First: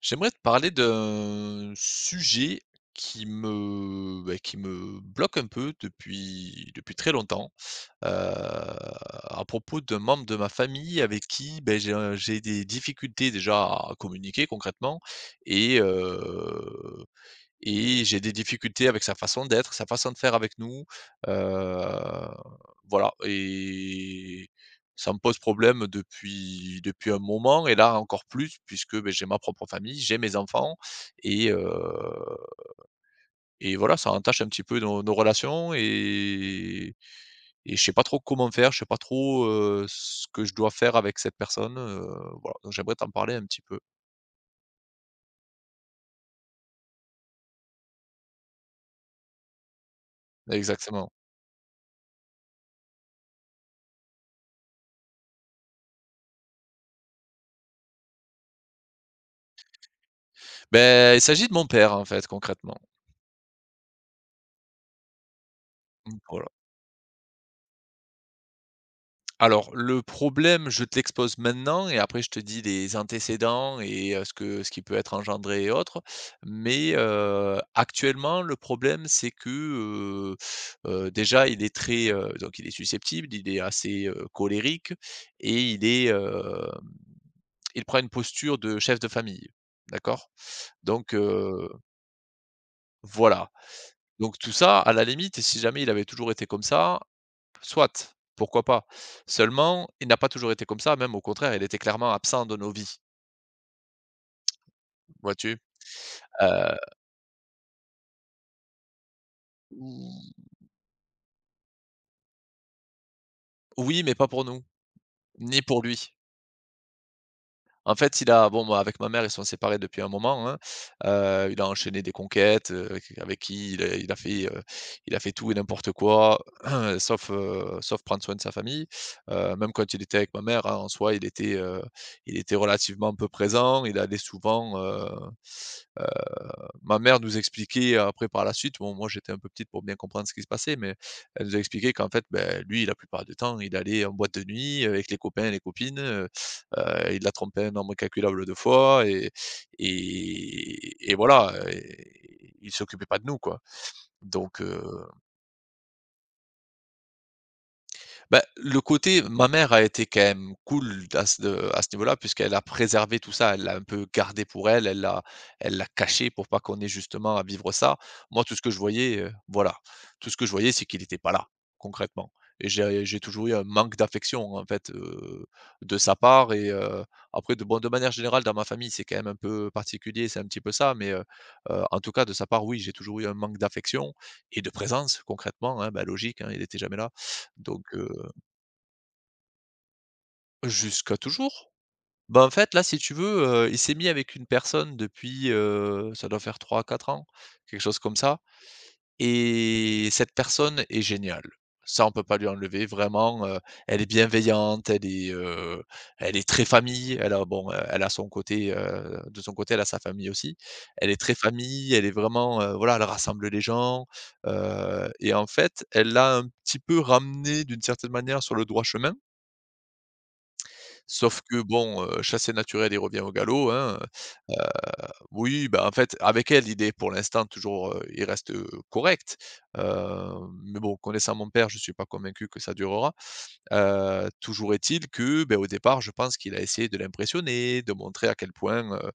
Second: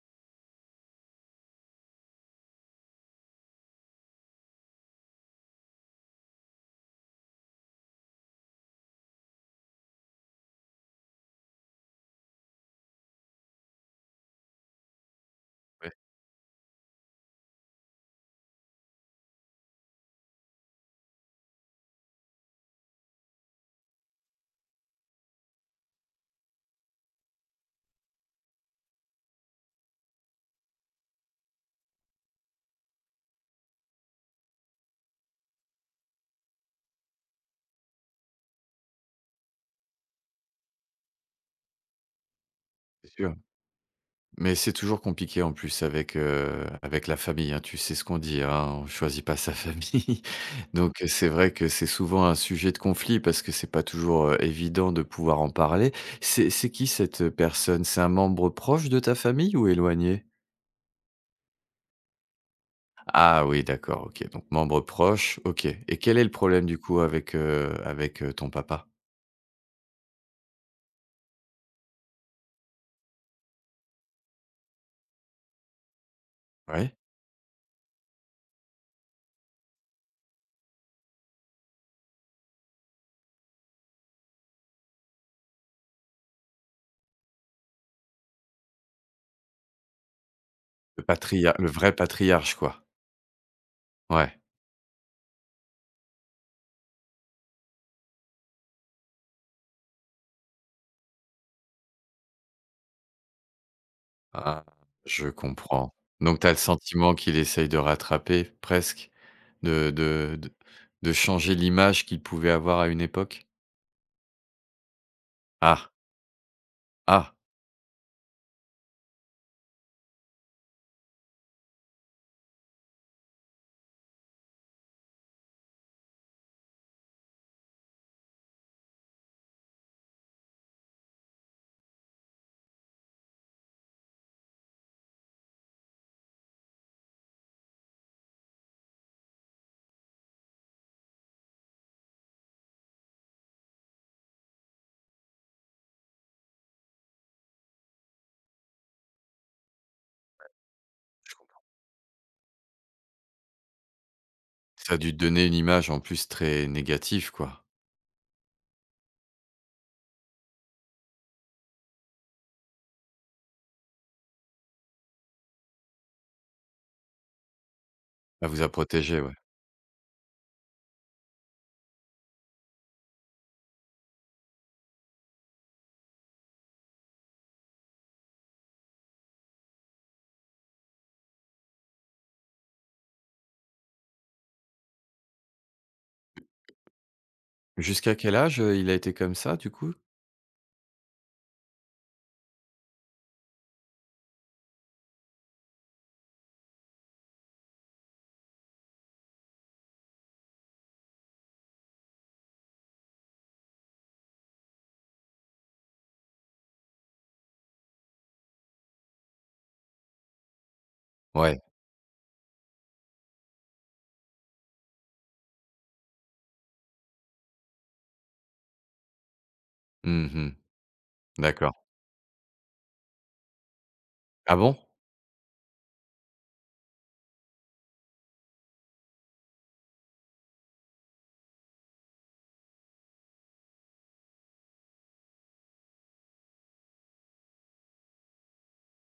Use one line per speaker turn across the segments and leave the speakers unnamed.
J'aimerais te parler d'un sujet qui me bloque un peu depuis très longtemps, à propos d'un membre de ma famille avec qui j'ai des difficultés déjà à communiquer concrètement et
Ouais,
heu et j'ai des difficultés avec sa façon d'être, sa façon de faire avec nous, heu, voilà, et ça me pose problème depuis un moment et là encore plus puisque j'ai ma propre famille, j'ai mes enfants et heu et voilà, ça entache un petit peu nos relations et je sais pas trop comment faire, je sais pas trop, ce que je dois faire avec cette personne, voilà, donc j'aimerais t'en
c'est
parler
sûr.
un petit peu.
Mais c'est toujours compliqué en plus avec, avec la famille, hein. Tu sais ce qu'on dit, hein, on choisit pas sa famille. Donc,
Exactement.
c'est vrai que c'est souvent un sujet de conflit parce que c'est pas toujours, évident de pouvoir en parler. C'est qui cette personne? C'est un membre proche de ta famille ou éloigné?
Ben, il s'agit de mon père, en fait, concrètement.
Ah oui, d'accord, OK. Donc membre proche, OK. Et quel
Mmh,
est le
voilà.
problème du coup avec, avec, ton papa?
Alors, le problème, je te l'expose maintenant et après je te dis les antécédents et ce que ce qui peut être engendré et autres. Mais,
Ouais?
actuellement, le problème, c'est que, heu déjà, il est très, donc il est susceptible, il est assez, colérique et il est il prend une posture de chef de famille, d'accord? Donc, heu,
Le vrai patriarche quoi?
voilà. Donc
Ouais.
tout ça, à la limite, si jamais il avait toujours été comme ça, soit, pourquoi pas. Seulement, il n'a pas toujours été comme ça, même au contraire, il était clairement absent de nos vies,
Ah, je
vois-tu?
comprends. Donc tu as le
Heu,
sentiment qu'il essaye de rattraper presque, de de de de changer l'image qu'il pouvait avoir à une époque?
oui, mais pas pour nous, ni pour
Ah!
lui.
Ah!
En fait, moi, avec ma mère, ils sont séparés depuis un moment, hein. Il a enchaîné des conquêtes, q avec qui il a fait tout et n'importe quoi, sauf, sauf prendre soin de sa famille. Même quand il était avec ma mère, hein, en soi, il était il était relativement peu présent. Il allait souvent, ma mère nous expliquait après par la suite, bon moi j'étais un peu petite pour bien comprendre ce qui se passait, mais elle nous a expliqué qu'en fait, ben lui la plupart du temps, il allait en boîte de nuit avec les copains, et les copines, il l'a trompé un nombre incalculable de fois et et voilà, et il s'occupait pas de nous quoi. Donc heu
Ça a dû te donner une image en plus très négative quoi.
Bah, le côté ma mère a été quand même cool à ce niveau-là, puisqu'elle a préservé tout ça. Elle l'a un peu gardé pour elle, elle l'a caché pour pas qu'on ait justement à vivre ça. Moi,
Ça
tout ce
vous a
que je voyais,
protégé, ouais.
tout ce que je voyais, c'est qu'il n'était pas là, concrètement, et j'ai toujours eu un manque d'affection, en fait, de sa part et après de manière générale dans ma famille, c'est quand même un peu particulier, c'est un petit peu ça, mais en tout cas de sa part, oui, j'ai toujours eu un manque d'affection et de présence concrètement, hein, bah, logique, hein, il n'était jamais là donc euh,
Jusqu'à quel âge, il a été comme ça du coup?
Jusqu'à toujours. Bah, en fait, là, si tu veux, il s'est mis avec une personne depuis, ça doit faire trois, quatre ans, quelque chose comme ça, et cette personne est géniale. Ça, on peut pas lui enlever vraiment, elle est bienveillante, elle est très famille, elle a bon, elle a son côté, de son côté, elle a sa famille aussi. Elle est très
Ouais.
famille, elle est vraiment, elle rassemble les gens, et en fait, elle l'a un petit peu ramené d'une certaine manière sur le droit chemin.
Mmh.
Sauf que
D'accord.
bon, chassé naturel, il revient au galop, hein, heu,
Ah bon?
oui, bah, en fait, avec elle, l'idée pour l'instant toujours, il reste, correct, heu, mais bon, connaissant mon père, je ne suis pas convaincu que ça durera, toujours est-il que, ben au départ, je pense qu'il a essayé de l'impressionner, de montrer à quel point,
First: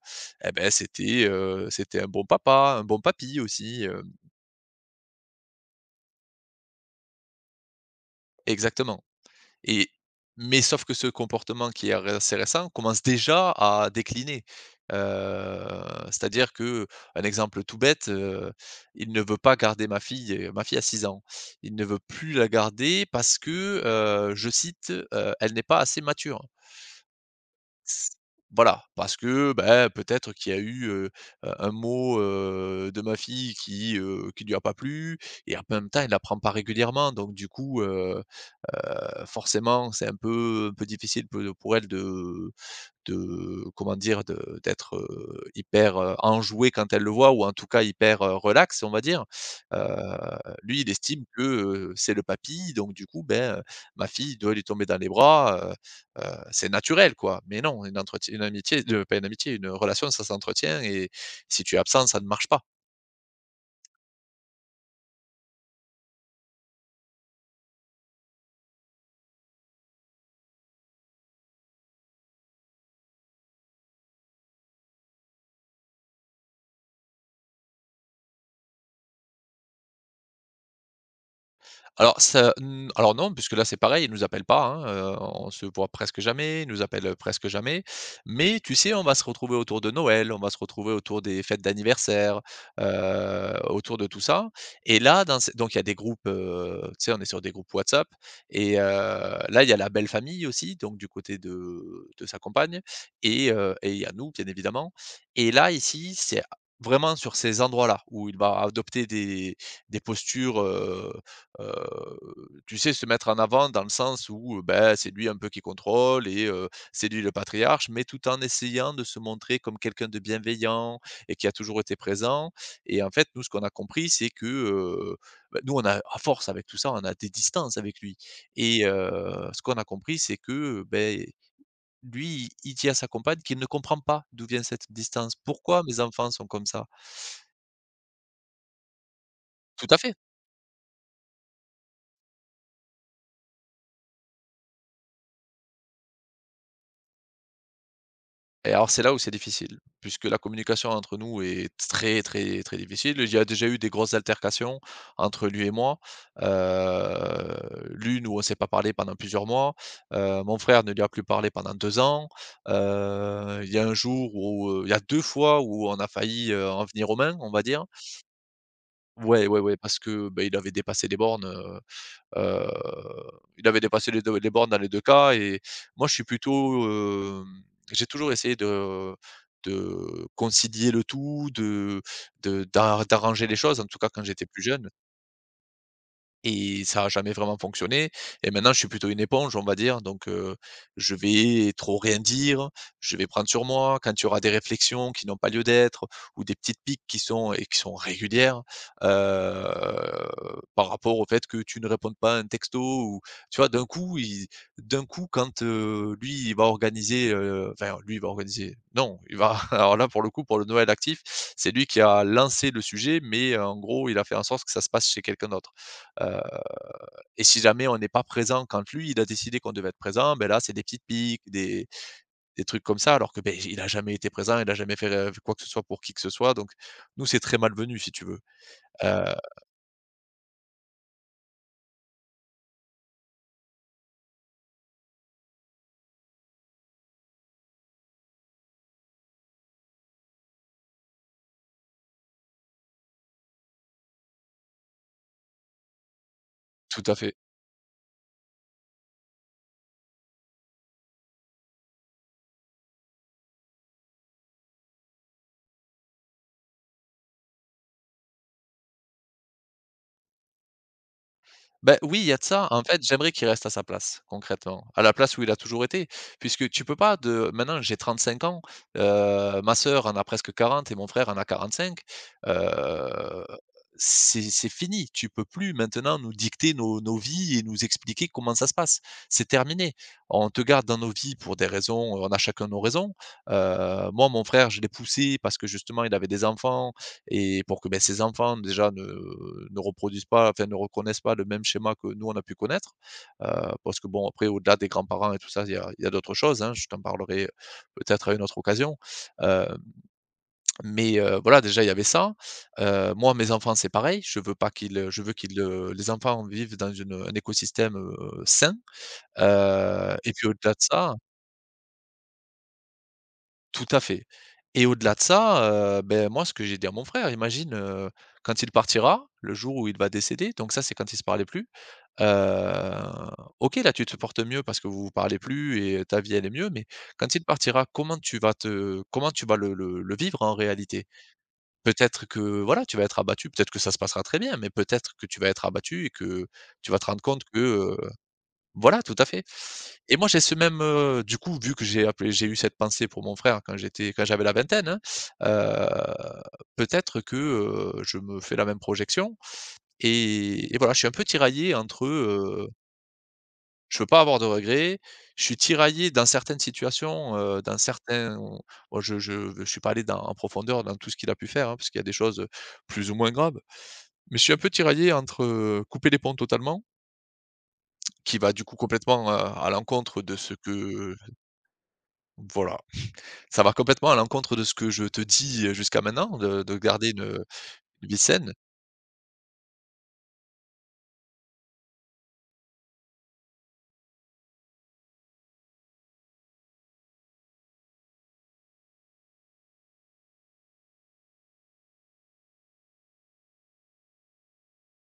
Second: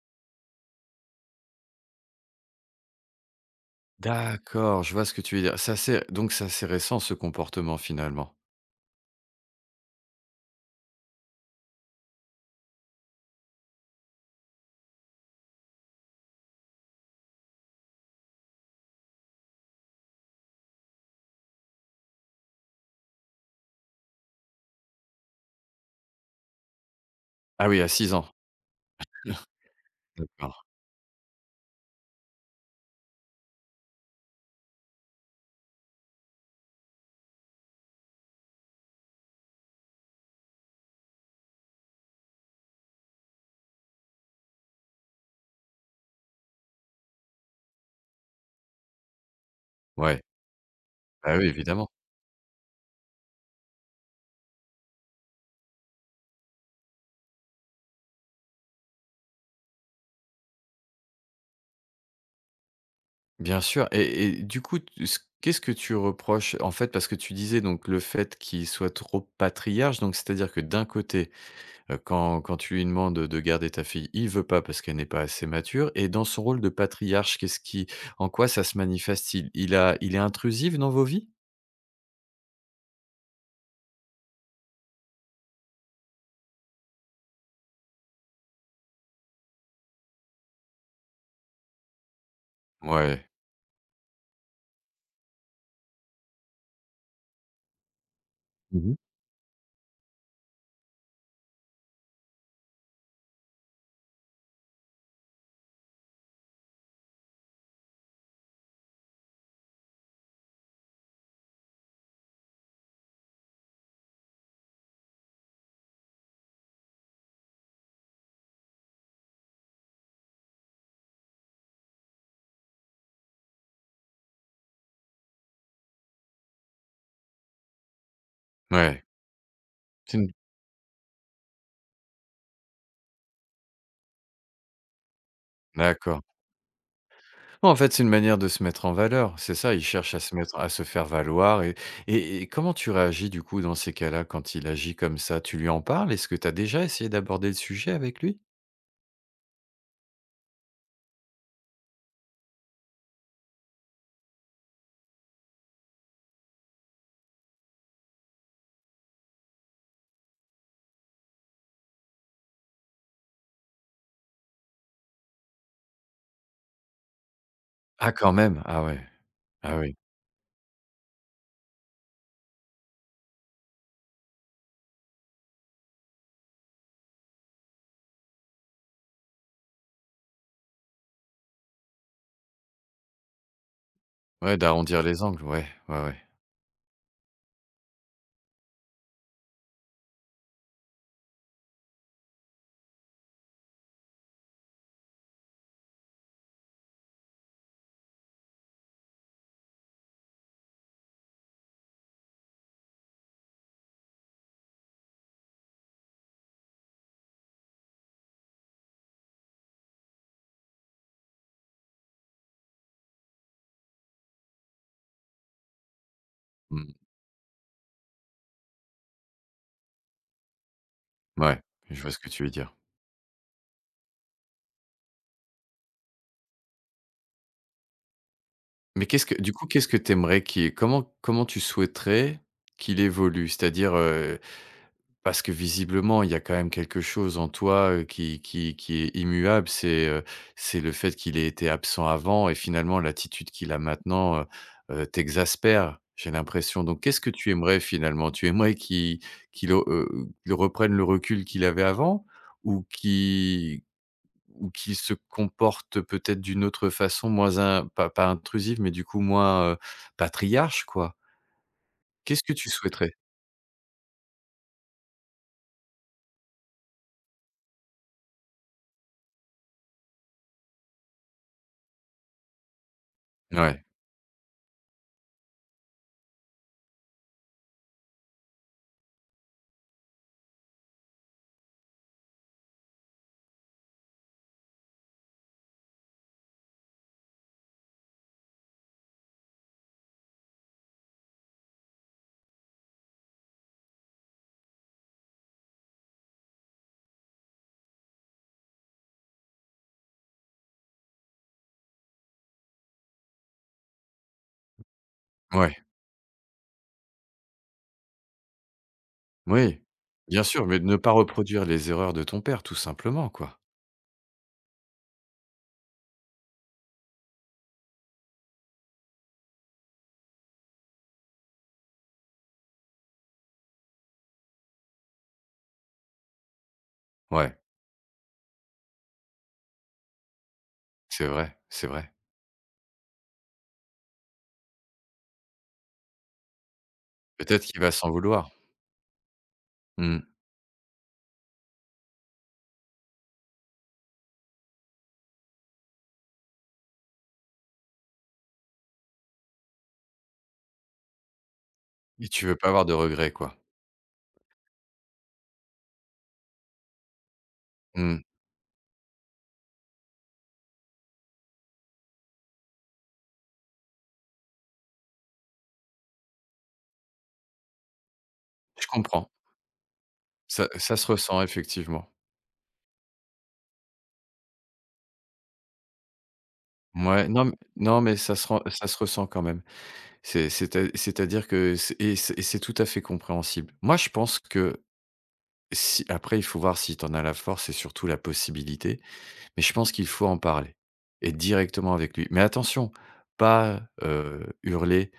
eh beh, c'était un bon papa, un bon papy aussi,
D'accord, je vois ce que tu veux dire. Ça C'est assez, donc c'est assez récent ce comportement finalement?
exactement. Et mais sauf que ce comportement qui est assez récent commence déjà à décliner. Heu, C'est-à-dire que: un exemple tout bête, il ne veut pas garder ma fille a 6 ans. Il ne veut plus la garder parce que, je cite, «Elle n'est pas assez mature».
Ah oui, à
S
6 ans?
Voilà, parce que, bah, peut-être qu'il y a
D'accord.
eu, un mot, de ma fille qui qui lui a pas plu, et en même temps elle apprend pas régulièrement donc du coup, forcément c'est un peu difficile peu pour elle de comment dire? De D'être, hyper, enjoué quand elle le voit ou en tout cas hyper, relax, on va dire.
Ouais.
Heu, Lui, il estime
Ah
que,
oui, évidemment.
c'est le papy, donc du coup, ben, ma fille doit lui tomber dans les bras, c'est naturel, quoi. Mais non, une entretien une amitié de pas une amitié, une relation, ça s'entretient et si tu es absent, ça ne marche pas.
Bien sûr. Et du coup, t ce qu'est-ce que tu reproches, en fait? Parce que tu disais donc le fait qu'il soit trop patriarche, donc c'est-à-dire que d'un côté, quand tu lui demandes de garder ta fille, il veut pas parce qu'elle n'est pas assez mature. Et dans son rôle de patriarche, qu'est-ce qui en quoi ça se manifeste-t-il? Il est intrusif dans vos vies?
Alors ça n Alors non, puisque là, c'est pareil, ils nous appellent pas, hein, on se voit presque jamais, ils nous appellent presque jamais. Mais tu sais, on va se retrouver autour de Noël, on va se retrouver autour des fêtes d'anniversaire,
Ouais.
autour de tout ça. Et là, dans ce donc il y a des groupes, tu sais, on est sur des groupes WhatsApp et
Mmh.
là, il y a la belle famille aussi, donc du côté de sa compagne et il y a nous, bien évidemment. Et là, ici, c'est vraiment sur ces endroits-là où il va adopter des postures, heu, tu sais, se mettre en avant dans le sens où, ben, c'est lui un peu qui contrôle et c'est lui le patriarche, mais tout en essayant de se montrer comme quelqu'un de bienveillant et qui a toujours été présent, et en fait, nous, ce qu'on a compris, c'est que, bah, nous, on a à force avec tout ça, on a des distances avec lui, et
Ouais.
ce qu'on a
C'est
compris,
une
c'est que, ben, lui, il dit à sa compagne qu'il ne comprend pas d'où vient cette distance. «Pourquoi mes
D'accord.
enfants sont comme ça?»
En fait, c'est une manière de se mettre en valeur, c'est ça, il
Tout à
cherche
fait.
à se mettre à se faire valoir. Et et comment tu réagis du coup dans ces cas-là quand il agit comme ça? Tu lui en parles? Est-ce que tu as déjà essayé d'aborder le sujet avec lui?
Et alors c'est là où c'est difficile, puisque la communication entre nous est très, très, très difficile. Il y a déjà eu des grosses altercations entre lui et moi. Heu, L'une où on ne s'est pas parlé pendant plusieurs mois, mon frère ne lui a plus parlé pendant 2 ans. Il y a un jour où il y a 2 fois où on a failli, en venir aux mains, on va dire.
Ah quand même? Ah ouais,
Ouais, ouais,
ah
ouais,
oui.
parce que, beh, il avait dépassé les bornes, Heu, il avait dépassé les bornes dans les 2 cas et moi je suis plutôt, j'ai toujours essayé de concilier le tout, de d'arranger les choses, en tout cas quand j'étais
Ouais,
plus jeune.
d'arrondir les angles, ouais, ouais, ouais.
Et ça a jamais vraiment fonctionné, et maintenant je suis plutôt une éponge, on va dire, donc je vais trop rien dire, je vais prendre sur moi. Quand il y aura des réflexions qui n'ont pas lieu d'être ou des petites piques qui sont et qui sont régulières, heu, par rapport au fait que tu ne répondes pas à un texto ou tu vois? D'un coup quand, lui il va organiser, enfin lui il va organiser, non, il va alors là pour le coup pour le Noël actif, c'est lui qui a lancé le sujet mais en gros il a fait en sorte que ça se passe chez quelqu'un d'autre,
Mmh.
et si jamais on n'est pas présent quand lui, il a décidé qu'on devait être présent, ben là, c'est des petites piques,
Ouais, je vois ce que tu veux
des
dire.
trucs comme ça, alors que, ben il a jamais été présent, il a jamais fait, quoi que ce soit pour qui que ce soit, donc nous, c'est très malvenu, si tu veux.
Mais
Heu,
qu'est-ce que du coup, qu'est-ce que t'aimerais qu'il comment tu souhaiterais qu'il évolue? C'est-à-dire, parce que visiblement, il y a quand même quelque chose en toi, qui est immuable. C'est le fait qu'il ait été absent avant et finalement l'attitude qu'il a maintenant, t'exaspère, j'ai l'impression. Donc
Tout à
qu'est-ce que
fait.
tu aimerais finalement? Tu aimerais qu'il qu'il re qu'il reprenne le recul qu'il avait avant, ou qu'il ou qu'il se comporte peut-être d'une autre façon, moins in pas intrusive, mais du coup moins, patriarche quoi?
Ben oui, il y a de
Qu'est-ce que
ça.
tu
En fait,
souhaiterais?
j'aimerais qu'il reste à sa place, concrètement, à la place où il a toujours été. Puisque tu peux pas de Maintenant j'ai 35 ans, ma sœur en a presque 40 et mon frère en a 45, heu,
Ouais,
c'est fini. Tu peux plus maintenant nous dicter nos vies et nous expliquer comment ça se passe. C'est terminé. On te garde dans nos vies pour des raisons, on a chacun nos raisons. Moi, mon frère, je l'ai poussé parce que justement il avait des enfants, et pour que, beh, ces enfants déjà ne ne reproduisent pas, enfin ne reconnaissent pas le même schéma que nous on a pu connaître. Heu, Parce que bon après au-delà des grands-parents et tout ça, il y a d'autres choses, hein, je t'en parlerai peut-être à une autre occasion. Heu, voilà, déjà il y avait ça. Moi mes enfants c'est pareil, je veux pas qu'ils, je veux qu'ils,
ouais.
les enfants vivent un écosystème, sain.
Oui,
Et
bien
puis
sûr,
au-delà de
mais de ne pas
ça,
reproduire les erreurs de ton père, tout simplement, quoi.
tout à fait, et au-delà de ça, beh, moi, ce que j'ai dit à mon frère, imagine, quand il partira, le jour où il va décéder, donc ça, c'est quand il se parlait plus, heu, OK, là, tu te portes mieux parce que vous vous parlez plus et ta vie, elle est mieux, mais quand il
Ouais,
partira, comment tu vas le vivre en réalité?
c'est vrai, c'est vrai.
Peut-être que, voilà, tu vas être abattu, peut-être que ça se passera très bien, mais peut-être que tu vas être abattu et que tu vas te rendre compte
Peut-être qu'il va
que,
s'en vouloir.
voilà, tout à fait, et moi
Mmh.
j'ai ce même, du coup vu que j'ai eu cette pensée pour mon frère quand j'avais la vingtaine, hein, heu, peut-être que, je me fais la même projection, et voilà, je suis un peu tiraillé entre,
Et tu veux pas avoir de regrets, quoi.
je veux pas avoir de regrets, je suis tiraillé dans certaines situations, dans
Mmh.
certains bon je suis pas allé dans en profondeur dans tout ce qu'il a pu faire, hein, parce qu'il y a des choses, plus ou moins graves. Mais je suis un peu tiraillé entre, couper les ponts totalement, qui va du coup
Je
complètement,
comprends.
à l'encontre de ce
Ça se
que
ressent effectivement.
voilà. Ça va complètement à l'encontre de ce que je te dis, jusqu'à maintenant, de garder
Ouais, non, mais non,
une vie
mais
saine.
ça se ressent quand même. C'est-à-dire que c'est c'est tout à fait compréhensible. Moi, je pense que si après il faut voir si tu en as la force et surtout la possibilité, mais je pense qu'il faut en parler et directement avec lui. Mais attention, pas, hurler.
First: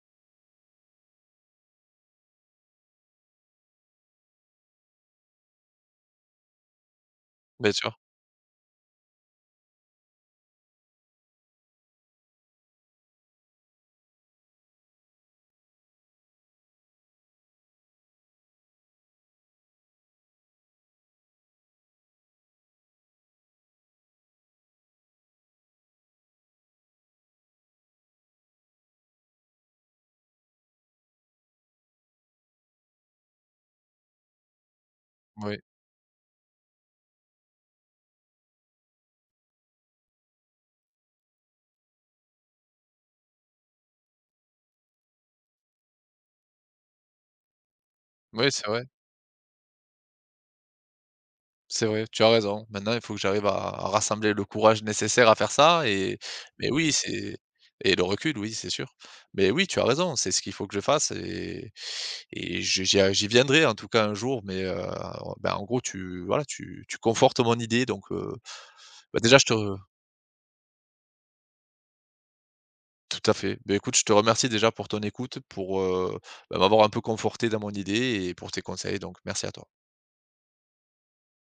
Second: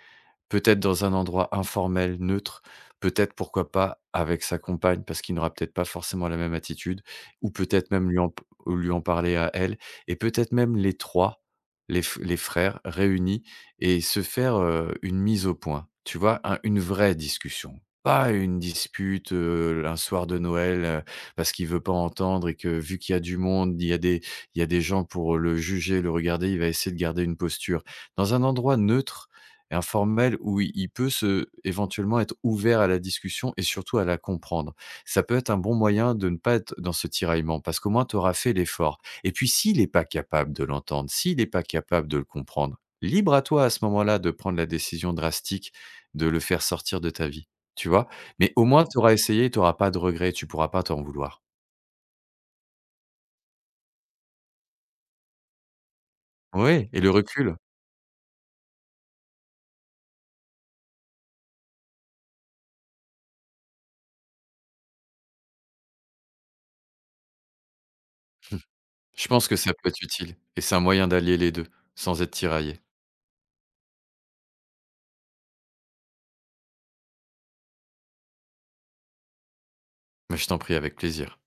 Peut-être dans un endroit informel, neutre, peut-être pourquoi pas avec sa compagne, parce qu'il n'aura peut-être pas forcément la même attitude, ou
Bien
peut-être
sûr.
même lui en p lui en parler à elle, et peut-être même les trois, les frères réunis, et se faire, une mise au point, tu vois? Un Une vraie discussion, pas une dispute, un soir de Noël, parce qu'il veut pas entendre et que vu qu'il y a du monde, il y a des gens pour le juger, le regarder, il va essayer de garder une posture. Dans un endroit neutre et informel où i il peut se éventuellement être ouvert à la discussion et surtout à la comprendre. Ça peut être un
Oui.
bon moyen de ne pas être dans ce tiraillement, parce qu'au moins tu auras fait l'effort, et puis s'il n'est pas capable de l'entendre, s'il n'est pas capable de le comprendre, libre à toi à ce moment-là de prendre la décision drastique de le faire sortir de ta vie, tu vois?
Oui,
Mais au moins tu auras essayé, tu auras pas de regrets, tu pourras pas t'en vouloir.
c'est vrai, tu as raison. Maintenant, il faut que j'arrive à rassembler le courage nécessaire à faire ça et mais
Oui,
oui,
et le
c'est
recul,
et le recul, oui, c'est sûr. Mais oui, tu as raison, c'est ce qu'il faut que je fasse et je j'y j'y viendrai en tout cas un jour, mais ben, en gros, tu voilà, tu tu confortes mon idée donc bah,
je
déjà je
pense
te
que ça peut être utile et c'est un moyen d'allier les 2 sans être tiraillé.
tout à fait. Ben écoute, je te remercie déjà pour ton écoute, pour, bah, m'avoir un peu conforté dans mon idée et pour tes conseils, donc merci à toi.
Mais je t'en prie, avec plaisir.